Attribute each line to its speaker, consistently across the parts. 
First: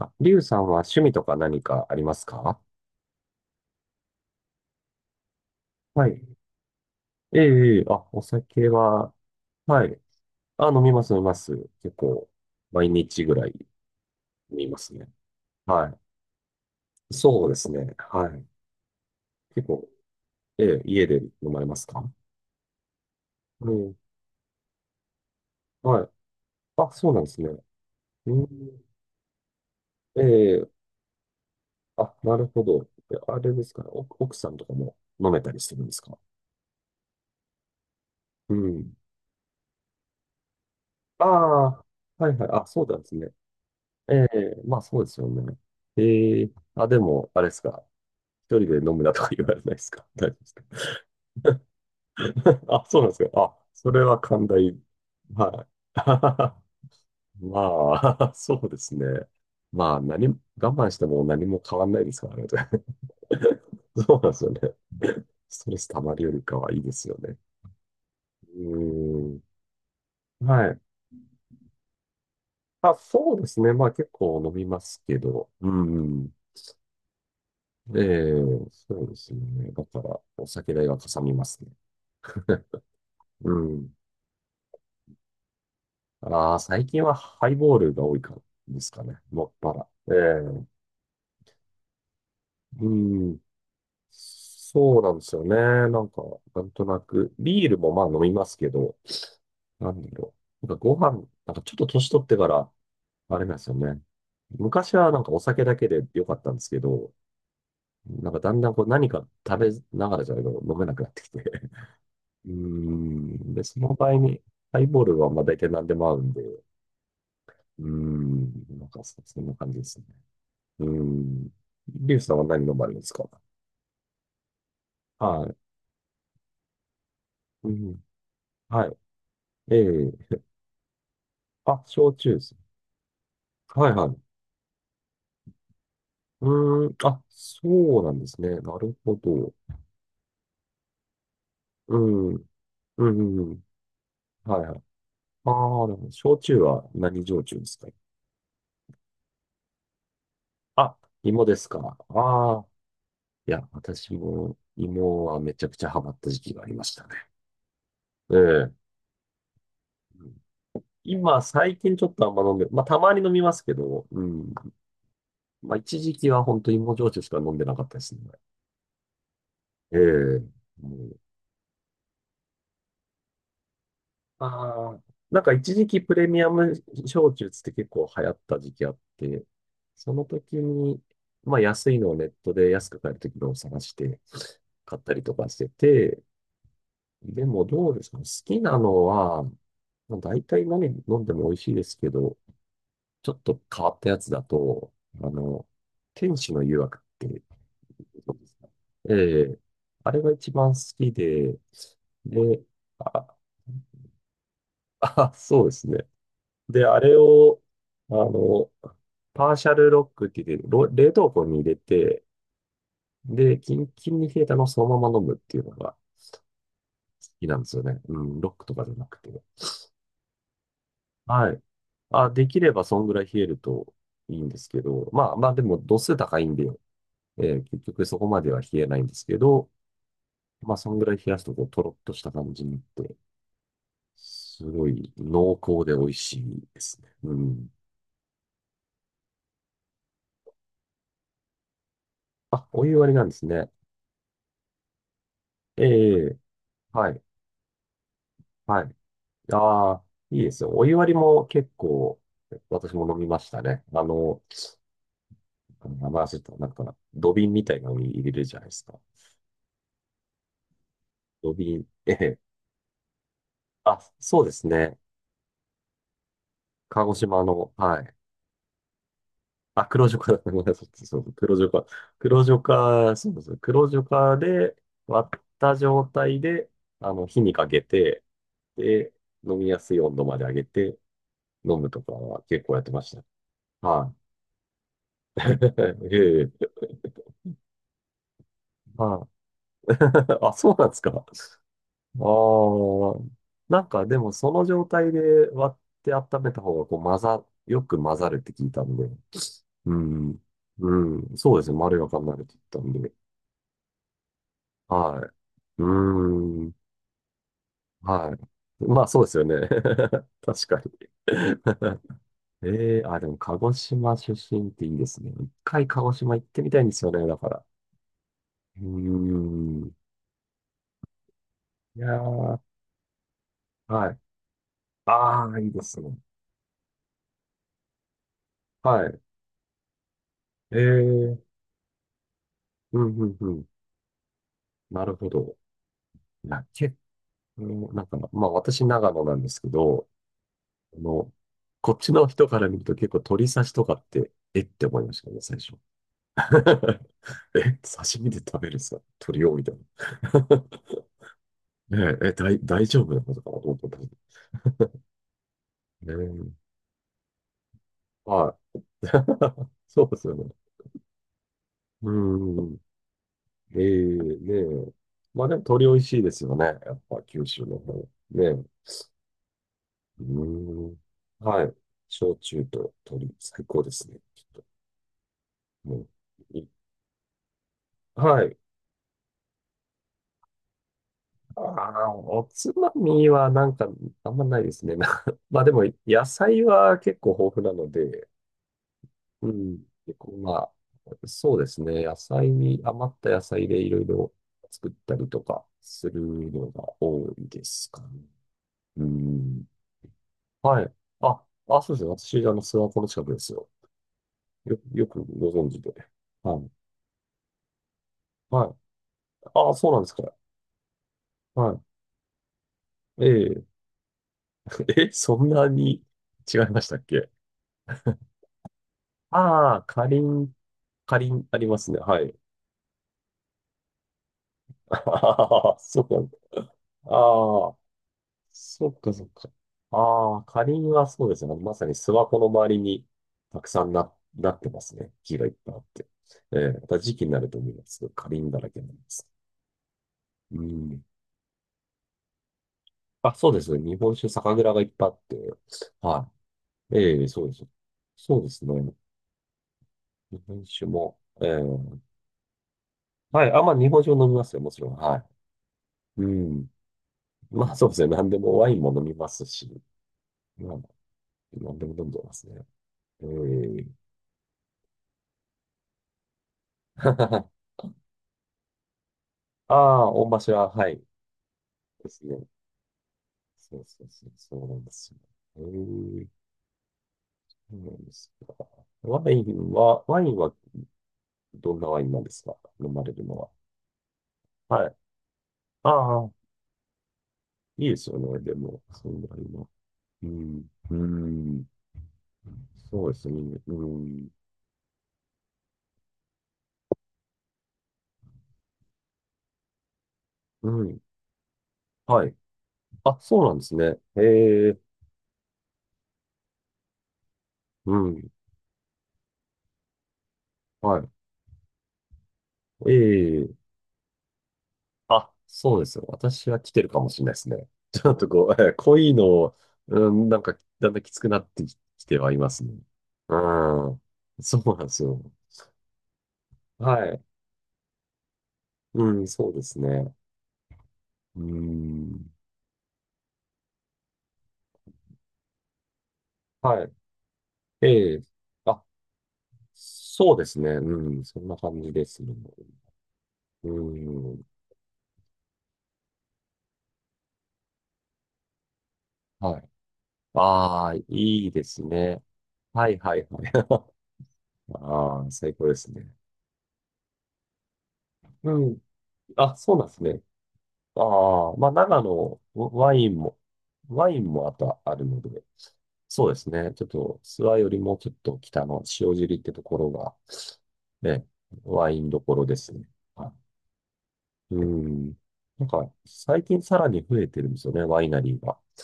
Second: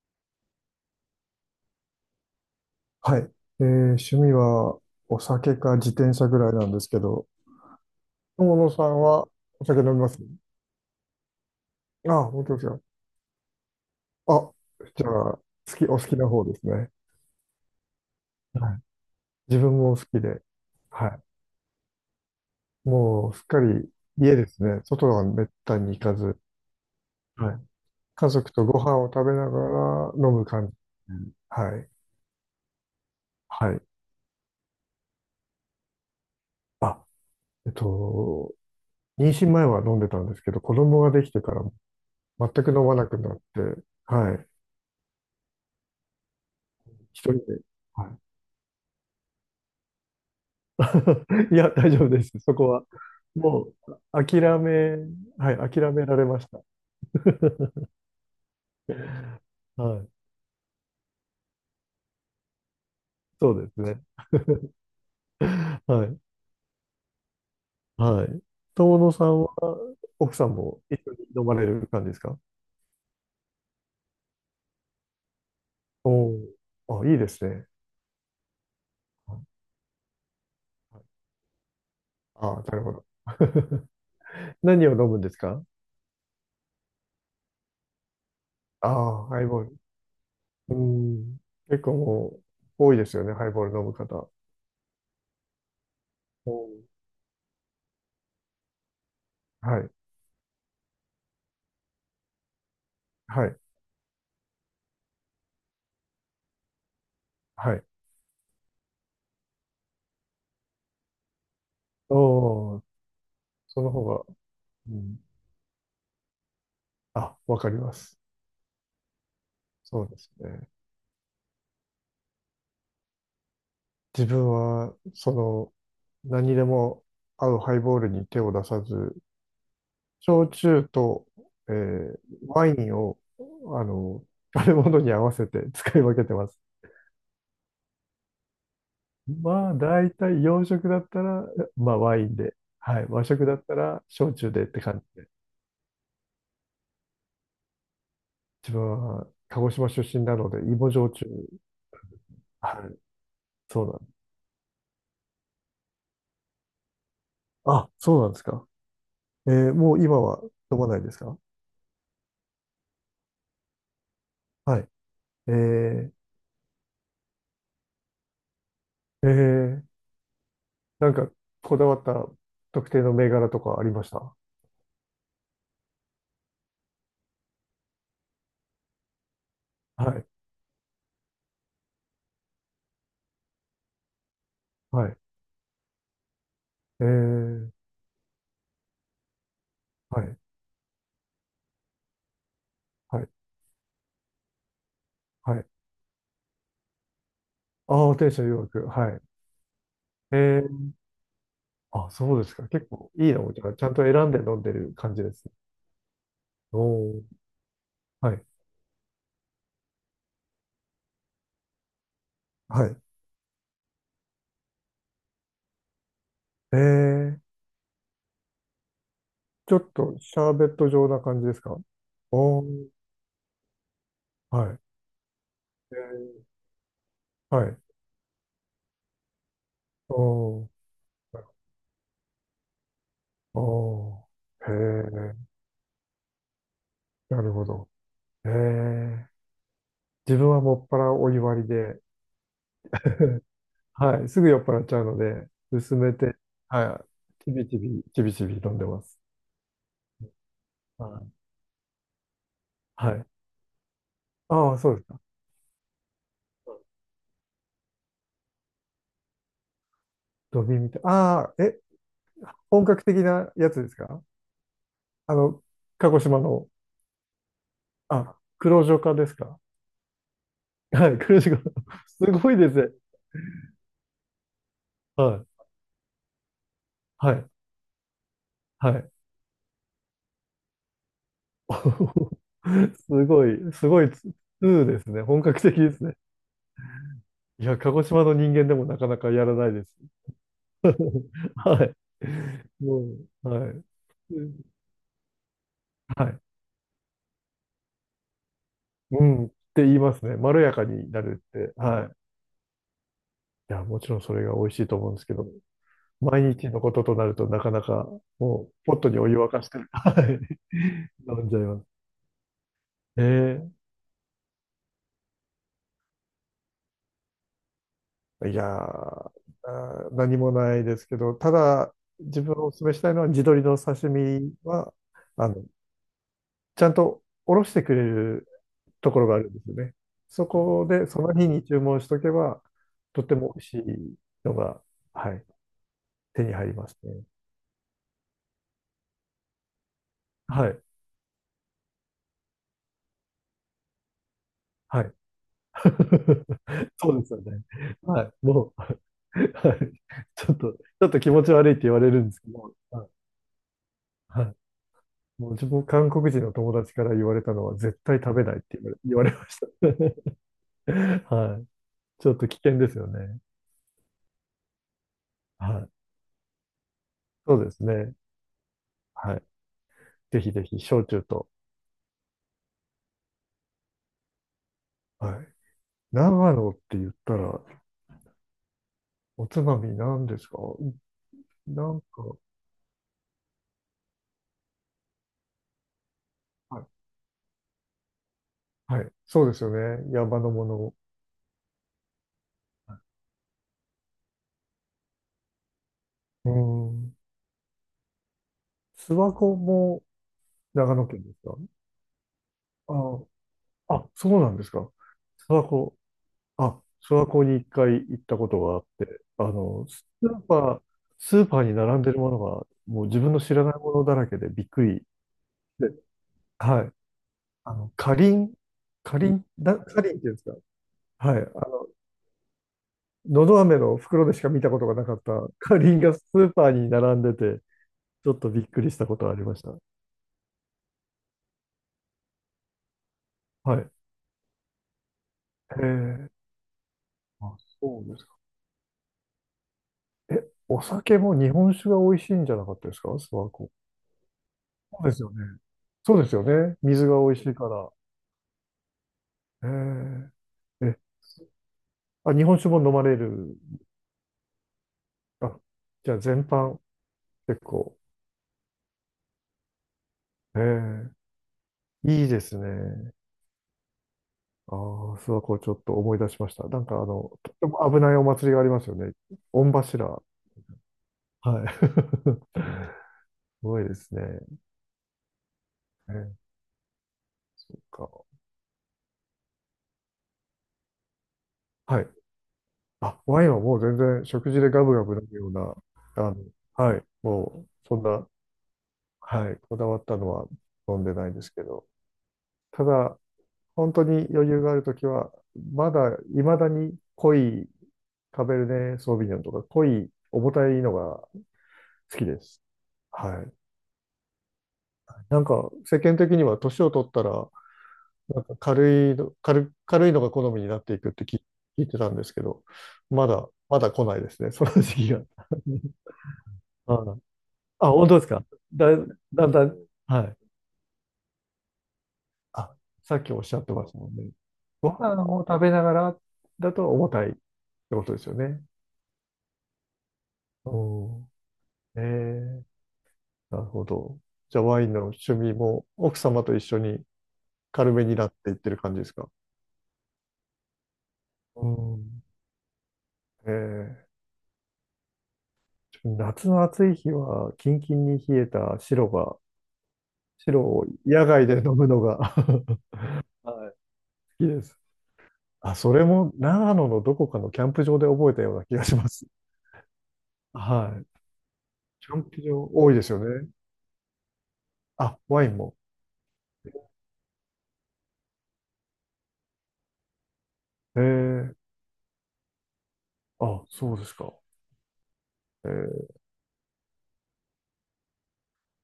Speaker 1: あ、リュウさんは趣味とか何かありますか？
Speaker 2: はい。えー趣味はお酒か自
Speaker 1: は
Speaker 2: 転
Speaker 1: い。
Speaker 2: 車ぐらいなんですけど、
Speaker 1: ええ、ええ、あ、お
Speaker 2: 友
Speaker 1: 酒
Speaker 2: 野さん
Speaker 1: は、
Speaker 2: はお酒
Speaker 1: は
Speaker 2: 飲み
Speaker 1: い。
Speaker 2: ます？
Speaker 1: あ、飲みます、飲みます。結
Speaker 2: ああ、
Speaker 1: 構、
Speaker 2: 本当ですよ。
Speaker 1: 毎日ぐらい
Speaker 2: あ、
Speaker 1: 飲みます
Speaker 2: じ
Speaker 1: ね。
Speaker 2: ゃあ、
Speaker 1: は
Speaker 2: お
Speaker 1: い。
Speaker 2: 好きな方ですね。
Speaker 1: そうですね。はい。
Speaker 2: はい。自
Speaker 1: 結
Speaker 2: 分
Speaker 1: 構、
Speaker 2: も好きで、
Speaker 1: ええ、家
Speaker 2: は
Speaker 1: で
Speaker 2: い。
Speaker 1: 飲まれますか？
Speaker 2: もうすっか
Speaker 1: う
Speaker 2: り
Speaker 1: ん。
Speaker 2: 家ですね。外はめったに行
Speaker 1: はい。
Speaker 2: かず、
Speaker 1: あ、そうなんですね。
Speaker 2: はい。家
Speaker 1: う
Speaker 2: 族とご
Speaker 1: ん。
Speaker 2: 飯を食べながら
Speaker 1: え
Speaker 2: 飲む感
Speaker 1: え、
Speaker 2: じ。うん、はい。
Speaker 1: あ、なるほど。え、あれで
Speaker 2: は
Speaker 1: す
Speaker 2: い。
Speaker 1: かね。お奥さんとかも飲めたりするんですか？
Speaker 2: あ、えっ
Speaker 1: う
Speaker 2: と、
Speaker 1: ん。
Speaker 2: 妊娠前は飲んでたんですけど、子供がで
Speaker 1: あ
Speaker 2: きてから
Speaker 1: あ、はいはい。
Speaker 2: 全
Speaker 1: あ、
Speaker 2: く
Speaker 1: そ
Speaker 2: 飲
Speaker 1: う
Speaker 2: ま
Speaker 1: なん
Speaker 2: な
Speaker 1: です
Speaker 2: く
Speaker 1: ね。
Speaker 2: なって、
Speaker 1: ええ、
Speaker 2: はい。
Speaker 1: まあそうですよね。ええ、あ、で
Speaker 2: 一
Speaker 1: も、
Speaker 2: 人
Speaker 1: あれで
Speaker 2: で。
Speaker 1: すか。
Speaker 2: はい
Speaker 1: 一人で飲むなとか言われないですか？ 大丈夫です
Speaker 2: いや、大丈夫
Speaker 1: か？
Speaker 2: です。そこ は。
Speaker 1: あ、そうなんですか。あ、
Speaker 2: もう、
Speaker 1: それは
Speaker 2: 諦
Speaker 1: 寛大。
Speaker 2: め、は
Speaker 1: は
Speaker 2: い、諦
Speaker 1: い。
Speaker 2: められました。
Speaker 1: まあ、そうですね。まあ、
Speaker 2: はい。
Speaker 1: 何、我慢しても何も変わんないですからね。
Speaker 2: そうです ね。
Speaker 1: そうなんですよね。ストレス溜
Speaker 2: は
Speaker 1: ま
Speaker 2: い。
Speaker 1: るよりかはいいですよね。
Speaker 2: はい。
Speaker 1: う
Speaker 2: 友野さ
Speaker 1: ーん。
Speaker 2: んは、奥さん
Speaker 1: はい。
Speaker 2: も一緒に飲まれる感じですか？
Speaker 1: あ、そうですね。まあ結構飲みますけど。う
Speaker 2: お
Speaker 1: ん。
Speaker 2: おー、あ、いいですね。
Speaker 1: ええ、そうですね。だから、お酒代がかさみますね。
Speaker 2: ああ、なるほど。
Speaker 1: うん。
Speaker 2: 何を飲むんですか？
Speaker 1: ああ、最近はハイボールが多いからで
Speaker 2: あ
Speaker 1: すかね。
Speaker 2: あ、ハ
Speaker 1: も
Speaker 2: イ
Speaker 1: っ
Speaker 2: ボー
Speaker 1: ぱ
Speaker 2: ル。
Speaker 1: ら。ええ、
Speaker 2: うん。結構もう、
Speaker 1: う
Speaker 2: 多いですよね、
Speaker 1: ん。
Speaker 2: ハイボール飲む方。
Speaker 1: そうなんですよね。なんか、
Speaker 2: お
Speaker 1: な
Speaker 2: ー。
Speaker 1: んとなく、ビールもまあ飲みますけど、
Speaker 2: はい。
Speaker 1: なんだろう。なんかご飯、なんかちょっと年取ってから、あれ
Speaker 2: は
Speaker 1: なん
Speaker 2: い。
Speaker 1: ですよね。昔はなんかお酒だけで良かったんですけど、
Speaker 2: はい。
Speaker 1: なんかだんだんこう何か食べながらじゃないと飲めなくなってきて、
Speaker 2: お
Speaker 1: うー
Speaker 2: お、
Speaker 1: ん。で、そ
Speaker 2: その
Speaker 1: の
Speaker 2: 方
Speaker 1: 場合
Speaker 2: が、
Speaker 1: に、ハイ
Speaker 2: う
Speaker 1: ボール
Speaker 2: ん、
Speaker 1: はまあ大体何でも合うんで、う
Speaker 2: あ、わかり
Speaker 1: ー
Speaker 2: ます。
Speaker 1: ん。なんかそんな感じです
Speaker 2: そ
Speaker 1: ね。
Speaker 2: うですね。
Speaker 1: うーん。リュウさんは何飲まれるんですか？
Speaker 2: 自分は、
Speaker 1: はい。
Speaker 2: 何でも合う
Speaker 1: う
Speaker 2: ハイボー
Speaker 1: ん。
Speaker 2: ルに手を出さ
Speaker 1: はい。
Speaker 2: ず、
Speaker 1: ええ、
Speaker 2: 焼酎と、え
Speaker 1: あ、焼
Speaker 2: ー
Speaker 1: 酎です。
Speaker 2: ワインを、あ
Speaker 1: はいは
Speaker 2: の、
Speaker 1: い。
Speaker 2: 食べ物に合わせて 使い分けてます。
Speaker 1: うーん。あ、そうなんですね。なるほど。
Speaker 2: まあ、大体洋食だったら、ま
Speaker 1: う
Speaker 2: あ、ワイ
Speaker 1: ん。
Speaker 2: ンで、はい、
Speaker 1: う
Speaker 2: 和
Speaker 1: ん。
Speaker 2: 食
Speaker 1: う
Speaker 2: だ
Speaker 1: ん、
Speaker 2: ったら、焼酎
Speaker 1: はい
Speaker 2: でっ
Speaker 1: は
Speaker 2: て
Speaker 1: い。
Speaker 2: 感じで。
Speaker 1: ああ、でも、焼酎は何焼酎ですか？
Speaker 2: 自分は、鹿児島出身なので、芋
Speaker 1: あ、
Speaker 2: 焼酎。
Speaker 1: 芋ですか。ああ。
Speaker 2: はい、
Speaker 1: いや、
Speaker 2: そうなんです。
Speaker 1: 私も芋はめちゃくちゃハマった時期がありましたね。
Speaker 2: あ、そうなんですか。
Speaker 1: ええ、
Speaker 2: もう今は飲まないですか？
Speaker 1: 今、最近ちょっとあんま飲んで、まあ、たまに飲みますけど、うん。
Speaker 2: はい。え
Speaker 1: まあ、一
Speaker 2: ー、
Speaker 1: 時期は本当に芋焼酎しか飲んでなかったですね。
Speaker 2: えー
Speaker 1: ええ、も
Speaker 2: なん
Speaker 1: う、
Speaker 2: か、こだわった特定の銘柄とかありました？
Speaker 1: ああ、なんか一時期プレミアム焼酎つって結構流行った時期あって、
Speaker 2: は
Speaker 1: その
Speaker 2: い。
Speaker 1: 時に、まあ、安いのをネットで安く買える時のを探して買っ
Speaker 2: は
Speaker 1: た
Speaker 2: い。
Speaker 1: りとかしてて、
Speaker 2: え
Speaker 1: でも
Speaker 2: ー、
Speaker 1: どうですかね、好きなのは、まあ、
Speaker 2: はい。
Speaker 1: 大体何飲んでも美味しいですけど、
Speaker 2: は
Speaker 1: ち
Speaker 2: い。
Speaker 1: ょっと変わったやつだと、あ
Speaker 2: はい。
Speaker 1: の、天使の誘惑。
Speaker 2: ああ、天
Speaker 1: そう
Speaker 2: 使
Speaker 1: で
Speaker 2: の誘
Speaker 1: すね。
Speaker 2: 惑。は
Speaker 1: え
Speaker 2: い。
Speaker 1: え、あれが
Speaker 2: え
Speaker 1: 一番好
Speaker 2: ー、
Speaker 1: きで、
Speaker 2: あ、そうです
Speaker 1: で、
Speaker 2: か。結構いい
Speaker 1: あ、
Speaker 2: のじゃあ、ちゃんと選んで飲んでる感じ
Speaker 1: あ、
Speaker 2: で すね。
Speaker 1: そうですね。で、あ
Speaker 2: お
Speaker 1: れ
Speaker 2: ー。
Speaker 1: を、あ
Speaker 2: はい。
Speaker 1: の、パーシャルロックって言って、冷凍庫に入れて、
Speaker 2: はい。
Speaker 1: で、キンキンに冷えたのをそのまま飲むっていうのが好
Speaker 2: えー、
Speaker 1: きなんですよね。うん、ロックとかじゃなくて。
Speaker 2: ちょっとシャーベット状な感じ
Speaker 1: は
Speaker 2: です
Speaker 1: い。
Speaker 2: か？
Speaker 1: あ、でき
Speaker 2: おー。
Speaker 1: ればそんぐらい冷えるといいんで
Speaker 2: は
Speaker 1: す
Speaker 2: い。
Speaker 1: けど、まあまあでも度数高
Speaker 2: え
Speaker 1: いんで、
Speaker 2: は
Speaker 1: 結
Speaker 2: い。
Speaker 1: 局そこまでは冷えないんですけど、
Speaker 2: おー。
Speaker 1: まあそんぐらい冷やすとこうトロッとした感じになって、
Speaker 2: お
Speaker 1: す
Speaker 2: ー。
Speaker 1: ごい
Speaker 2: へ
Speaker 1: 濃厚で美味しいですね。う
Speaker 2: え、なるほ
Speaker 1: ん。
Speaker 2: ど。へえ、自分はもっぱらお湯割りで。
Speaker 1: あ、お湯割りなんで すね。
Speaker 2: はい、すぐ酔っ払っちゃうので、
Speaker 1: え
Speaker 2: 薄めて、
Speaker 1: え、
Speaker 2: は
Speaker 1: はい、
Speaker 2: い、ちびちび、ちびちび飲ん
Speaker 1: は
Speaker 2: で
Speaker 1: い。
Speaker 2: ます。
Speaker 1: ああ、いいですよ。お湯割り
Speaker 2: はい。
Speaker 1: も結構、私も
Speaker 2: は
Speaker 1: 飲み
Speaker 2: い。
Speaker 1: ましたね。
Speaker 2: ああ、そうですか。
Speaker 1: 名前忘れた、なんか、土瓶みたいなのに入れるじゃないですか。
Speaker 2: ドビーみたい。あ
Speaker 1: 土
Speaker 2: あ、え、
Speaker 1: 瓶、ええ。
Speaker 2: 本格的なやつです
Speaker 1: あ、
Speaker 2: か？
Speaker 1: そうですね。
Speaker 2: あの、鹿児島の、
Speaker 1: 鹿児島の、はい。
Speaker 2: あ、黒潮化ですか？
Speaker 1: あ、黒ジョカだ。ごめんなさい。
Speaker 2: は
Speaker 1: そ
Speaker 2: い、
Speaker 1: う、
Speaker 2: 黒
Speaker 1: 黒
Speaker 2: 潮化。
Speaker 1: ジョカ。
Speaker 2: す
Speaker 1: 黒
Speaker 2: ご
Speaker 1: ジ
Speaker 2: い
Speaker 1: ョ
Speaker 2: ですね。
Speaker 1: カ、そうです。黒ジョカで割っ
Speaker 2: はい、
Speaker 1: た状態で、
Speaker 2: は
Speaker 1: 火
Speaker 2: い、
Speaker 1: にかけて、
Speaker 2: はい。
Speaker 1: で、飲みやすい温度まで上げて飲むとか は結構やってました。
Speaker 2: すごい、すごい
Speaker 1: は
Speaker 2: ツーですね。本格的です
Speaker 1: い。
Speaker 2: ね。
Speaker 1: ええ、
Speaker 2: いや、鹿児島の人間でもなかな
Speaker 1: は
Speaker 2: か
Speaker 1: い。
Speaker 2: やらないです。
Speaker 1: あ、そうなんですか。
Speaker 2: はい。も
Speaker 1: ああ。
Speaker 2: う、は
Speaker 1: な
Speaker 2: い。
Speaker 1: んかでもその状態で割って
Speaker 2: はい。
Speaker 1: 温めた方がこうよく混ざるって聞いたんで。
Speaker 2: うん、って
Speaker 1: う
Speaker 2: 言いますね。
Speaker 1: ん。
Speaker 2: まろやか
Speaker 1: う
Speaker 2: にな
Speaker 1: ん。
Speaker 2: るっ
Speaker 1: そうです
Speaker 2: て。
Speaker 1: ね。まろ
Speaker 2: は
Speaker 1: や
Speaker 2: い。
Speaker 1: かになるって言ったんで。
Speaker 2: いや、もちろんそれが美味しいと思うんです
Speaker 1: は
Speaker 2: けど、
Speaker 1: い。う
Speaker 2: 毎
Speaker 1: ー
Speaker 2: 日
Speaker 1: ん。
Speaker 2: のこととなるとなかなか
Speaker 1: は
Speaker 2: もう
Speaker 1: い。
Speaker 2: ポッ
Speaker 1: まあ
Speaker 2: トに
Speaker 1: そう
Speaker 2: お
Speaker 1: です
Speaker 2: 湯
Speaker 1: よ
Speaker 2: 沸
Speaker 1: ね。
Speaker 2: かしてる。はい。
Speaker 1: 確かに。
Speaker 2: 飲んじゃいます。
Speaker 1: ええ、あ、でも、鹿
Speaker 2: え
Speaker 1: 児島出身っていいですね。一回鹿児島行ってみたいんですよね、だから。
Speaker 2: え、いやー、
Speaker 1: うーん。
Speaker 2: 何もないですけど、ただ
Speaker 1: いや
Speaker 2: 自分
Speaker 1: ー、
Speaker 2: をお勧めしたいのは地鶏の刺
Speaker 1: はい。
Speaker 2: 身は、あ
Speaker 1: ああ、
Speaker 2: の、
Speaker 1: いいですね。
Speaker 2: ちゃんとおろしてくれる
Speaker 1: は
Speaker 2: とこ
Speaker 1: い。
Speaker 2: ろがあるんですよね。そこでその
Speaker 1: え
Speaker 2: 日
Speaker 1: え、
Speaker 2: に注文しとけば、
Speaker 1: うん、
Speaker 2: とっ
Speaker 1: う
Speaker 2: て
Speaker 1: ん、う
Speaker 2: も美
Speaker 1: ん。
Speaker 2: 味しいのが、
Speaker 1: なるほ
Speaker 2: はい、
Speaker 1: ど。
Speaker 2: 手
Speaker 1: い
Speaker 2: に
Speaker 1: や、
Speaker 2: 入りま
Speaker 1: 結
Speaker 2: すね。
Speaker 1: 構、なんか、まあ、私、長野なんですけど、
Speaker 2: はい。
Speaker 1: あの、こっちの人から見ると結構鳥刺しとかって、えって思
Speaker 2: は
Speaker 1: い
Speaker 2: い。
Speaker 1: ましたね、最初。
Speaker 2: そうですよね。
Speaker 1: え、刺
Speaker 2: は
Speaker 1: 身
Speaker 2: い。
Speaker 1: で食
Speaker 2: も
Speaker 1: べ
Speaker 2: う、
Speaker 1: る
Speaker 2: はい。
Speaker 1: さ、鳥をみたいな。
Speaker 2: ちょっと、ち ょっと気持ち悪いって言
Speaker 1: ね
Speaker 2: われるん
Speaker 1: え、
Speaker 2: で
Speaker 1: え、
Speaker 2: すけ
Speaker 1: 大、
Speaker 2: ど、
Speaker 1: 大丈
Speaker 2: はい。
Speaker 1: 夫なことかなと思ったんです
Speaker 2: はい。もう自分、
Speaker 1: け
Speaker 2: 韓
Speaker 1: ど
Speaker 2: 国人
Speaker 1: ね。
Speaker 2: の友達から言われたのは、絶対食べな
Speaker 1: は
Speaker 2: いって言われ、
Speaker 1: い。
Speaker 2: 言われまし
Speaker 1: そうですよね。
Speaker 2: た。はい。
Speaker 1: う
Speaker 2: ちょっと危険
Speaker 1: ん。
Speaker 2: ですよね。
Speaker 1: ええ、ねえ。まあでも
Speaker 2: は
Speaker 1: 鳥
Speaker 2: い。
Speaker 1: 美味しいですよね。やっぱ九
Speaker 2: そう
Speaker 1: 州
Speaker 2: で
Speaker 1: の
Speaker 2: す
Speaker 1: 方。
Speaker 2: ね。
Speaker 1: ねえ。う
Speaker 2: はい。ぜひぜひ、
Speaker 1: ん。
Speaker 2: 焼酎と。
Speaker 1: はい。焼酎と鳥、最高ですね。きっと。
Speaker 2: はい。
Speaker 1: も
Speaker 2: 長
Speaker 1: う、い、
Speaker 2: 野って言ったら、
Speaker 1: はい。
Speaker 2: おつまみ何ですか？
Speaker 1: あ
Speaker 2: なん
Speaker 1: あ、
Speaker 2: か、
Speaker 1: おつまみはなんかあんまないですね。な まあでも野菜
Speaker 2: は
Speaker 1: は
Speaker 2: い。
Speaker 1: 結構豊富なので、
Speaker 2: はい。そう
Speaker 1: う
Speaker 2: ですよ
Speaker 1: ん。
Speaker 2: ね。
Speaker 1: 結構
Speaker 2: 山の
Speaker 1: ま
Speaker 2: も
Speaker 1: あ、
Speaker 2: のを。
Speaker 1: そうですね。野菜に、
Speaker 2: はい、
Speaker 1: 余った野菜でいろいろ作ったりとかする
Speaker 2: う
Speaker 1: のが
Speaker 2: ん。
Speaker 1: 多いですかね。う
Speaker 2: 諏訪湖
Speaker 1: ん。
Speaker 2: も、
Speaker 1: はい。
Speaker 2: 長野県です
Speaker 1: あ、
Speaker 2: か？
Speaker 1: あ、そうですね。私、諏訪湖の
Speaker 2: あ
Speaker 1: 近くですよ。
Speaker 2: あ、そうなんです
Speaker 1: よ、
Speaker 2: か。
Speaker 1: よくご
Speaker 2: 諏訪
Speaker 1: 存知で。
Speaker 2: 湖、
Speaker 1: はい。
Speaker 2: あ、諏訪湖に一回行ったこと
Speaker 1: はい。
Speaker 2: があって、
Speaker 1: あ、そうなんですか。
Speaker 2: スーパーに
Speaker 1: は
Speaker 2: 並んでるものが、もう自
Speaker 1: い。え
Speaker 2: 分の知
Speaker 1: え、
Speaker 2: らないものだらけでびっく り
Speaker 1: え、そんな
Speaker 2: で、
Speaker 1: に違いま
Speaker 2: は
Speaker 1: し
Speaker 2: い。
Speaker 1: たっけ？
Speaker 2: あの、かりん、
Speaker 1: ああ、
Speaker 2: か
Speaker 1: か
Speaker 2: りん
Speaker 1: り
Speaker 2: っていうんです
Speaker 1: ん、
Speaker 2: か。
Speaker 1: か
Speaker 2: は
Speaker 1: り
Speaker 2: い。
Speaker 1: んありま
Speaker 2: の、
Speaker 1: すね。はい。
Speaker 2: のど飴の袋でしか見たこと がなかった
Speaker 1: ああ、
Speaker 2: かりん
Speaker 1: そう
Speaker 2: が
Speaker 1: な
Speaker 2: ス
Speaker 1: んだ。
Speaker 2: ーパーに並んでて、
Speaker 1: ああ、
Speaker 2: ちょっとびっく
Speaker 1: そ
Speaker 2: りし
Speaker 1: っ
Speaker 2: た
Speaker 1: か
Speaker 2: こ
Speaker 1: そ
Speaker 2: と
Speaker 1: っ
Speaker 2: があり
Speaker 1: か。
Speaker 2: ました。
Speaker 1: ああ、カリンはそうですね。まさに諏訪湖の周りにたく
Speaker 2: はい。
Speaker 1: さ
Speaker 2: へ
Speaker 1: んなってますね。木がいっぱいあって。
Speaker 2: え。
Speaker 1: ええ、また時期になる
Speaker 2: あ、
Speaker 1: と思います。
Speaker 2: そ
Speaker 1: す
Speaker 2: う
Speaker 1: ごい
Speaker 2: です。
Speaker 1: カリンだらけになります。
Speaker 2: え、
Speaker 1: う
Speaker 2: お
Speaker 1: ん。
Speaker 2: 酒も日本酒が美味しいんじゃなかったですか？諏
Speaker 1: あ、そ
Speaker 2: 訪
Speaker 1: うで
Speaker 2: 湖。
Speaker 1: すね。日本酒、酒蔵がいっ
Speaker 2: そ
Speaker 1: ぱいあ
Speaker 2: うで
Speaker 1: っ
Speaker 2: すよね。
Speaker 1: て。
Speaker 2: そうで
Speaker 1: は
Speaker 2: すよね。
Speaker 1: い。
Speaker 2: 水が
Speaker 1: ええ、
Speaker 2: 美味
Speaker 1: そう
Speaker 2: し
Speaker 1: で
Speaker 2: いか
Speaker 1: す。
Speaker 2: ら。
Speaker 1: そうですね。
Speaker 2: え
Speaker 1: 日本酒
Speaker 2: ー、え、
Speaker 1: も、ええ、
Speaker 2: あ、日本酒も飲まれ
Speaker 1: はい。
Speaker 2: る。
Speaker 1: あ、まあ、日本酒も飲みますよ。もちろん。は
Speaker 2: あ、じゃあ
Speaker 1: い。う
Speaker 2: 全
Speaker 1: ん。
Speaker 2: 般結
Speaker 1: まあ、そうで
Speaker 2: 構。
Speaker 1: すね。何でもワインも飲みますし、
Speaker 2: え
Speaker 1: まあ、
Speaker 2: ー、
Speaker 1: 何でも飲んで
Speaker 2: いい
Speaker 1: ま
Speaker 2: で
Speaker 1: す
Speaker 2: す
Speaker 1: ね。
Speaker 2: ね。
Speaker 1: ええ。
Speaker 2: ああ、諏訪湖ちょっと思い出しました。なんかとっても危ないお祭りがありますよね。御
Speaker 1: ああ、
Speaker 2: 柱。
Speaker 1: 御柱、はい。
Speaker 2: は
Speaker 1: ですね。
Speaker 2: い。す
Speaker 1: そ
Speaker 2: ご
Speaker 1: う
Speaker 2: いで
Speaker 1: そう
Speaker 2: すね。
Speaker 1: そう、そうなんですよ。え
Speaker 2: な
Speaker 1: ー、
Speaker 2: ん
Speaker 1: そうなん
Speaker 2: か、
Speaker 1: ですか。ワインは、ワインはどんなワ
Speaker 2: は
Speaker 1: イ
Speaker 2: い。
Speaker 1: ンなんですか？飲まれ
Speaker 2: あ、
Speaker 1: るの
Speaker 2: ワイ
Speaker 1: は。
Speaker 2: ンはもう全然食事でガ
Speaker 1: は
Speaker 2: ブ
Speaker 1: い。
Speaker 2: ガブ飲むような、
Speaker 1: ああ、
Speaker 2: あの、はい。も
Speaker 1: い
Speaker 2: う、
Speaker 1: いで
Speaker 2: そん
Speaker 1: すよ
Speaker 2: な
Speaker 1: ね。でも、そんなに
Speaker 2: はい、
Speaker 1: も。
Speaker 2: こだわった
Speaker 1: う
Speaker 2: のは
Speaker 1: ん。う
Speaker 2: 飲んでないですけ
Speaker 1: ん。
Speaker 2: ど、た
Speaker 1: そうで
Speaker 2: だ、
Speaker 1: すね。う
Speaker 2: 本当に
Speaker 1: ん。
Speaker 2: 余裕があるときは、まだ、いまだに濃いカベルネ・ソーヴィニョンとか、濃い重た
Speaker 1: う
Speaker 2: いの
Speaker 1: ん。
Speaker 2: が好き
Speaker 1: はい。
Speaker 2: です。
Speaker 1: あ、そ
Speaker 2: は
Speaker 1: う
Speaker 2: い。
Speaker 1: なんですね。ええ、
Speaker 2: なんか、世間的には年を取ったら、
Speaker 1: うん。
Speaker 2: なんか軽いの、軽いのが好みになってい
Speaker 1: は
Speaker 2: くって聞いてたんですけど、まだ、
Speaker 1: い。ええ、
Speaker 2: まだ来ないですね、その時期が。
Speaker 1: あ、そうですよ。私は来て る
Speaker 2: あ
Speaker 1: かも
Speaker 2: あ、
Speaker 1: しれないですね。ち
Speaker 2: 本
Speaker 1: ょ
Speaker 2: 当
Speaker 1: っ
Speaker 2: です
Speaker 1: と
Speaker 2: か。
Speaker 1: こう、
Speaker 2: だ、
Speaker 1: 濃いの
Speaker 2: だん
Speaker 1: を、
Speaker 2: だん、
Speaker 1: う
Speaker 2: は
Speaker 1: ん、
Speaker 2: い。
Speaker 1: なんか、だんだんきつくなってききてはいますね。
Speaker 2: あ、さっき
Speaker 1: う
Speaker 2: おっしゃってました
Speaker 1: ん。
Speaker 2: もんね。
Speaker 1: そうなんで
Speaker 2: ご
Speaker 1: すよ。
Speaker 2: 飯を食べながらだと
Speaker 1: は
Speaker 2: 重
Speaker 1: い。
Speaker 2: たいってことですよね。
Speaker 1: うん、そうですね。
Speaker 2: お
Speaker 1: う
Speaker 2: ー。え
Speaker 1: ん。
Speaker 2: ー、なるほど。じゃあワインの趣味も奥様と一緒
Speaker 1: はい。
Speaker 2: に軽め
Speaker 1: え
Speaker 2: に
Speaker 1: え。
Speaker 2: なっていってる
Speaker 1: あ、
Speaker 2: 感じですか？
Speaker 1: そうですね。うん、そんな
Speaker 2: う
Speaker 1: 感じです
Speaker 2: ん。
Speaker 1: ね。
Speaker 2: え
Speaker 1: う
Speaker 2: ー、
Speaker 1: ん。
Speaker 2: 夏の暑い日はキンキンに冷えた白が、
Speaker 1: はい。
Speaker 2: 白
Speaker 1: あ
Speaker 2: を
Speaker 1: あ、い
Speaker 2: 野外
Speaker 1: い
Speaker 2: で
Speaker 1: で
Speaker 2: 飲
Speaker 1: す
Speaker 2: むのが
Speaker 1: ね。
Speaker 2: はい、
Speaker 1: はいはいはい。
Speaker 2: 好きで す。
Speaker 1: ああ、最高で
Speaker 2: あ、
Speaker 1: す
Speaker 2: それ
Speaker 1: ね。
Speaker 2: も長野のどこかのキャンプ場で覚えたよう
Speaker 1: う
Speaker 2: な気
Speaker 1: ん。
Speaker 2: がします。
Speaker 1: あ、そうなんですね。
Speaker 2: は
Speaker 1: あ
Speaker 2: い。
Speaker 1: あ、まあ、長
Speaker 2: キャン
Speaker 1: 野、
Speaker 2: プ場多
Speaker 1: ワ
Speaker 2: いで
Speaker 1: イ
Speaker 2: す
Speaker 1: ン
Speaker 2: よ
Speaker 1: も、
Speaker 2: ね。
Speaker 1: ワインもあとある
Speaker 2: あ、
Speaker 1: の
Speaker 2: ワ
Speaker 1: で、
Speaker 2: インも。
Speaker 1: そうですね。ちょっと、諏訪よりもちょっと北の塩尻ってところが、
Speaker 2: え
Speaker 1: ね、
Speaker 2: え、
Speaker 1: ワインどころですね。は
Speaker 2: あ、そうですか。
Speaker 1: い。うん。なん
Speaker 2: え
Speaker 1: か、
Speaker 2: え、
Speaker 1: 最近さらに増えてるんですよね、ワイナリーが。やっ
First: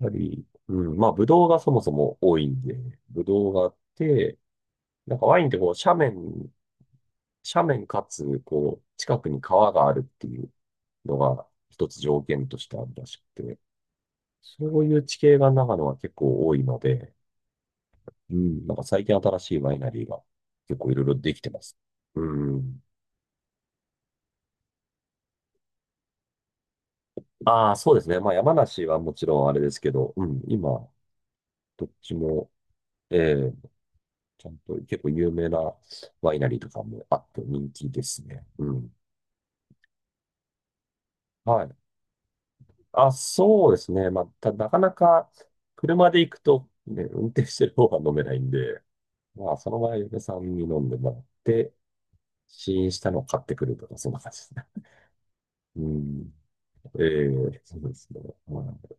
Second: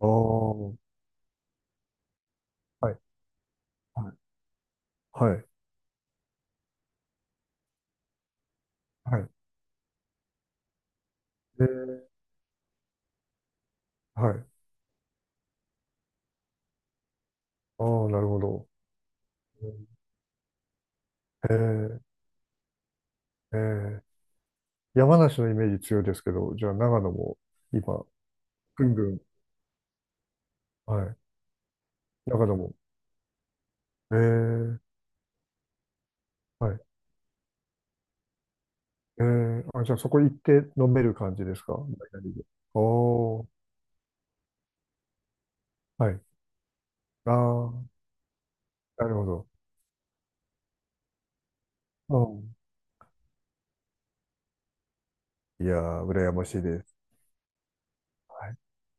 Speaker 2: あ
Speaker 1: ぱ
Speaker 2: あ、
Speaker 1: り、う
Speaker 2: は
Speaker 1: ん、まあ、ブドウがそもそも多いんで、
Speaker 2: い、
Speaker 1: ブドウがあっ
Speaker 2: はい、
Speaker 1: て、なんか
Speaker 2: は
Speaker 1: ワイ
Speaker 2: い、
Speaker 1: ンってこう、斜面、斜面かつ、こう、近
Speaker 2: は
Speaker 1: く
Speaker 2: い。
Speaker 1: に川があるっていうのが、
Speaker 2: え
Speaker 1: 一つ
Speaker 2: え、
Speaker 1: 条件としてあるらしくて、
Speaker 2: はい。
Speaker 1: そういう地形が長野は結構多いので、
Speaker 2: ああ、なる
Speaker 1: う
Speaker 2: ほ
Speaker 1: ん、
Speaker 2: ど。
Speaker 1: なんか最近新しいワイナリーが結構いろいろできてます。
Speaker 2: え
Speaker 1: うん。
Speaker 2: え、ええ、山梨のイメージ強いですけど、じゃあ長野も
Speaker 1: ああ、そうで
Speaker 2: 今、
Speaker 1: すね。まあ山
Speaker 2: ぐ
Speaker 1: 梨
Speaker 2: ん
Speaker 1: は
Speaker 2: ぐ
Speaker 1: も
Speaker 2: ん、
Speaker 1: ちろんあれですけど、うん、今、
Speaker 2: はい、
Speaker 1: どっち
Speaker 2: 長
Speaker 1: も、
Speaker 2: 野も。
Speaker 1: ええ、
Speaker 2: え
Speaker 1: ちゃんと
Speaker 2: え、
Speaker 1: 結構有名なワイナリーと
Speaker 2: はい。
Speaker 1: かもあって人気ですね。うん。
Speaker 2: ええ、あ、じゃあそこ行って飲める感じです
Speaker 1: は
Speaker 2: か？
Speaker 1: い。
Speaker 2: ダイナリで。
Speaker 1: あ、
Speaker 2: おー、
Speaker 1: そうですね。まあ、なかなか車
Speaker 2: は
Speaker 1: で
Speaker 2: い。
Speaker 1: 行くと、ね、運
Speaker 2: あ
Speaker 1: 転してる方が
Speaker 2: あ、
Speaker 1: 飲めないんで、
Speaker 2: なるほど。
Speaker 1: まあ、その場合、嫁さんに飲んでもらって、
Speaker 2: うん。
Speaker 1: 試飲したのを買ってくるとか、そんな感じですね。
Speaker 2: いや
Speaker 1: う
Speaker 2: ー、
Speaker 1: ん。
Speaker 2: 羨ましいです。
Speaker 1: ええ、そうですね。
Speaker 2: はい
Speaker 1: はい。